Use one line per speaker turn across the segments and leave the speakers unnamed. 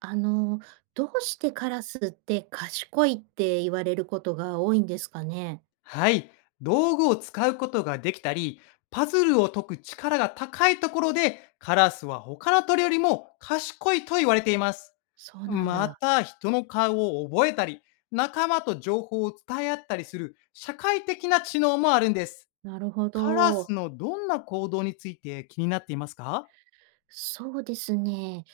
あの、どうしてカラスって賢いって言われることが多いんですかね。
はい。道具を使うことができたり、パズルを解く力が高いところで、カラスは他の鳥よりも賢いと言われています。
そうなん
ま
だ。
た、人の顔を覚えたり、仲間と情報を伝え合ったりする社会的な知能もあるんです。
なるほ
カラ
ど。
スのどんな行動について気になっていますか？
そうですね。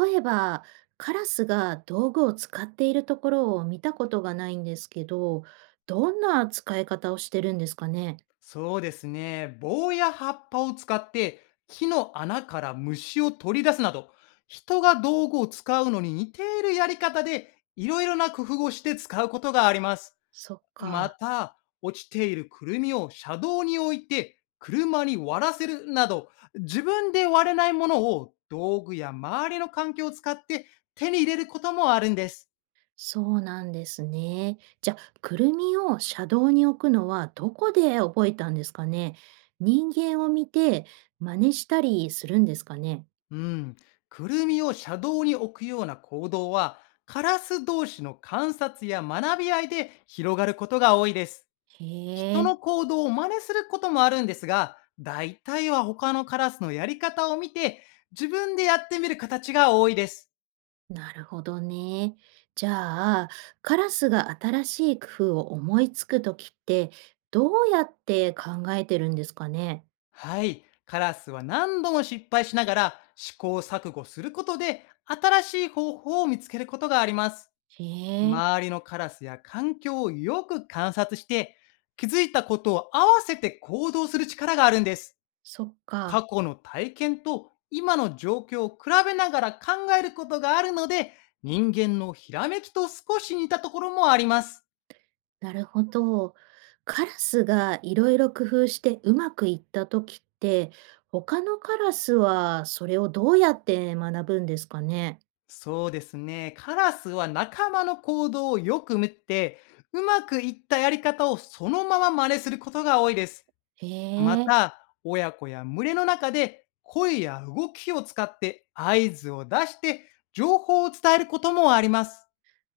例えば、カラスが道具を使っているところを見たことがないんですけど、どんな使い方をしてるんですかね。
そうですね。棒や葉っぱを使って木の穴から虫を取り出すなど、人が道具を使うのに似ているやり方で、いろいろな工夫をして使うことがあります。
そっ
ま
か。
た、落ちているくるみを車道に置いて車に割らせるなど、自分で割れないものを道具や周りの環境を使って手に入れることもあるんです。
そうなんですね。じゃあ、くるみを車道に置くのはどこで覚えたんですかね。人間を見て真似したりするんですかね。
うん、くるみを車道に置くような行動は、カラス同士の観察や学び合いで広がることが多いです。
へ
人
え、
の行動を真似することもあるんですが、大体は他のカラスのやり方を見て、自分でやってみる形が多いです。
なるほどね。じゃあ、カラスが新しい工夫を思いつくときって、どうやって考えてるんですかね。
はい、カラスは何度も失敗しながら試行錯誤することで、新しい方法を見つけることがあります。
へえ、
周りのカラスや環境をよく観察して、気づいたことを合わせて行動する力があるんです。
そっか。
過去の体験と今の状況を比べながら考えることがあるので、人間のひらめきと少し似たところもあります。
なるほど。カラスがいろいろ工夫してうまくいった時って、他のカラスはそれをどうやって学ぶんですかね。
そうですね。カラスは仲間の行動をよく見て、うまくいったやり方をそのまま真似することが多いです。
へ
ま
え、
た、親子や群れの中で声や動きを使って合図を出して情報を伝えることもあります。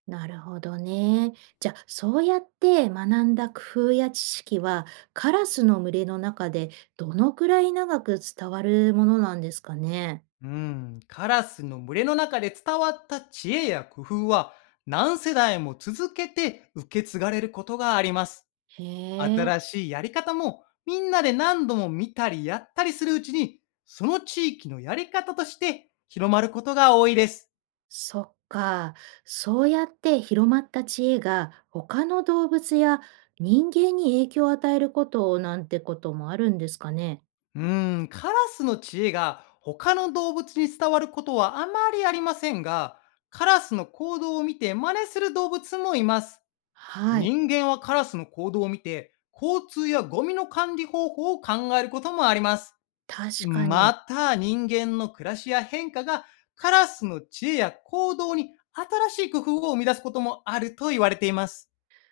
なるほどね。じゃあ、そうやって学んだ工夫や知識は、カラスの群れの中でどのくらい長く伝わるものなんですかね。
うん、カラスの群れの中で伝わった知恵や工夫は、何世代も続けて受け継がれることがあります。
へえ。
新しいやり方もみんなで何度も見たりやったりするうちに、その地域のやり方として広まることが多いです。
そっか。そうやって広まった知恵が他の動物や人間に影響を与えることなんてこともあるんですかね。
うーん、カラスの知恵が他の動物に伝わることはあまりありませんが、カラスの行動を見て真似する動物もいます。
はい。
人間はカラスの行動を見て、交通やゴミの管理方法を考えることもあります。
確か
ま
に。
た、人間の暮らしや変化が、カラスの知恵や行動に新しい工夫を生み出すこともあると言われています。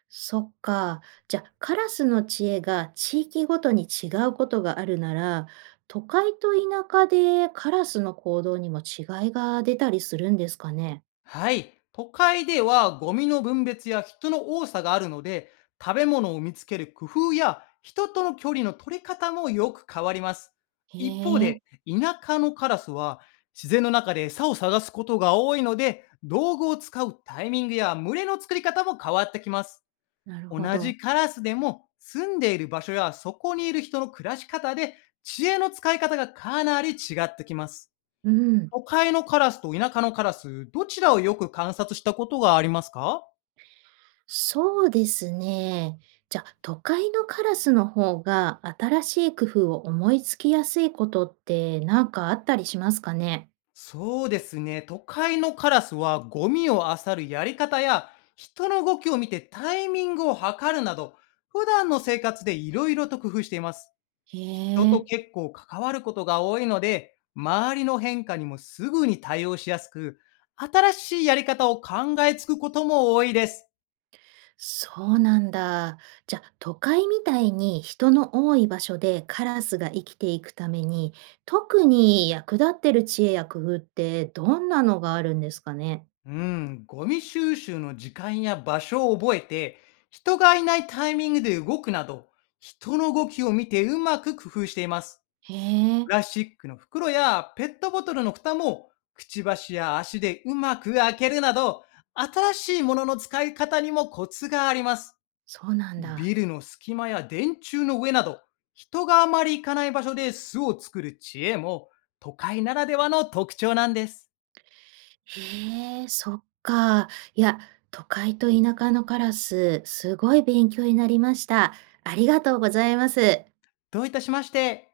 そっか。じゃあ、カラスの知恵が地域ごとに違うことがあるなら、都会と田舎でカラスの行動にも違いが出たりするんですかね。
はい。都会ではゴミの分別や人の多さがあるので、食べ物を見つける工夫や人との距離の取り方もよく変わります。
へ
一方
え、
で、田舎のカラスは自然の中で餌を探すことが多いので、道具を使うタイミングや群れの作り方も変わってきます。
なる
同
ほど。
じカラスでも住んでいる場所やそこにいる人の暮らし方で、知恵の使い方がかなり違ってきます。
うん。
都会のカラスと田舎のカラス、どちらをよく観察したことがありますか？
そうですね。じゃあ、都会のカラスの方が新しい工夫を思いつきやすいことってなんかあったりしますかね？
そうですね。都会のカラスはゴミを漁るやり方や人の動きを見てタイミングを測るなど、普段の生活でいろいろと工夫しています。
へ
人と
え、
結構関わることが多いので、周りの変化にもすぐに対応しやすく、新しいやり方を考えつくことも多いです。
そうなんだ。じゃあ、都会みたいに人の多い場所でカラスが生きていくために、特に役立ってる知恵や工夫ってどんなのがあるんですかね？
うん、ゴミ収集の時間や場所を覚えて、人がいないタイミングで動くなど、人の動きを見てうまく工夫しています。
へえ、
プラスチックの袋やペットボトルの蓋も、くちばしや足でうまく開けるなど、新しいものの使い方にもコツがあります。
そうなん
ビ
だ。
ルの隙間や電柱の上など、人があまり行かない場所で巣を作る知恵も、都会ならではの特徴なんです。
へえ、そっか。いや、都会と田舎のカラス、すごい勉強になりました。ありがとうございます。
どういたしまして。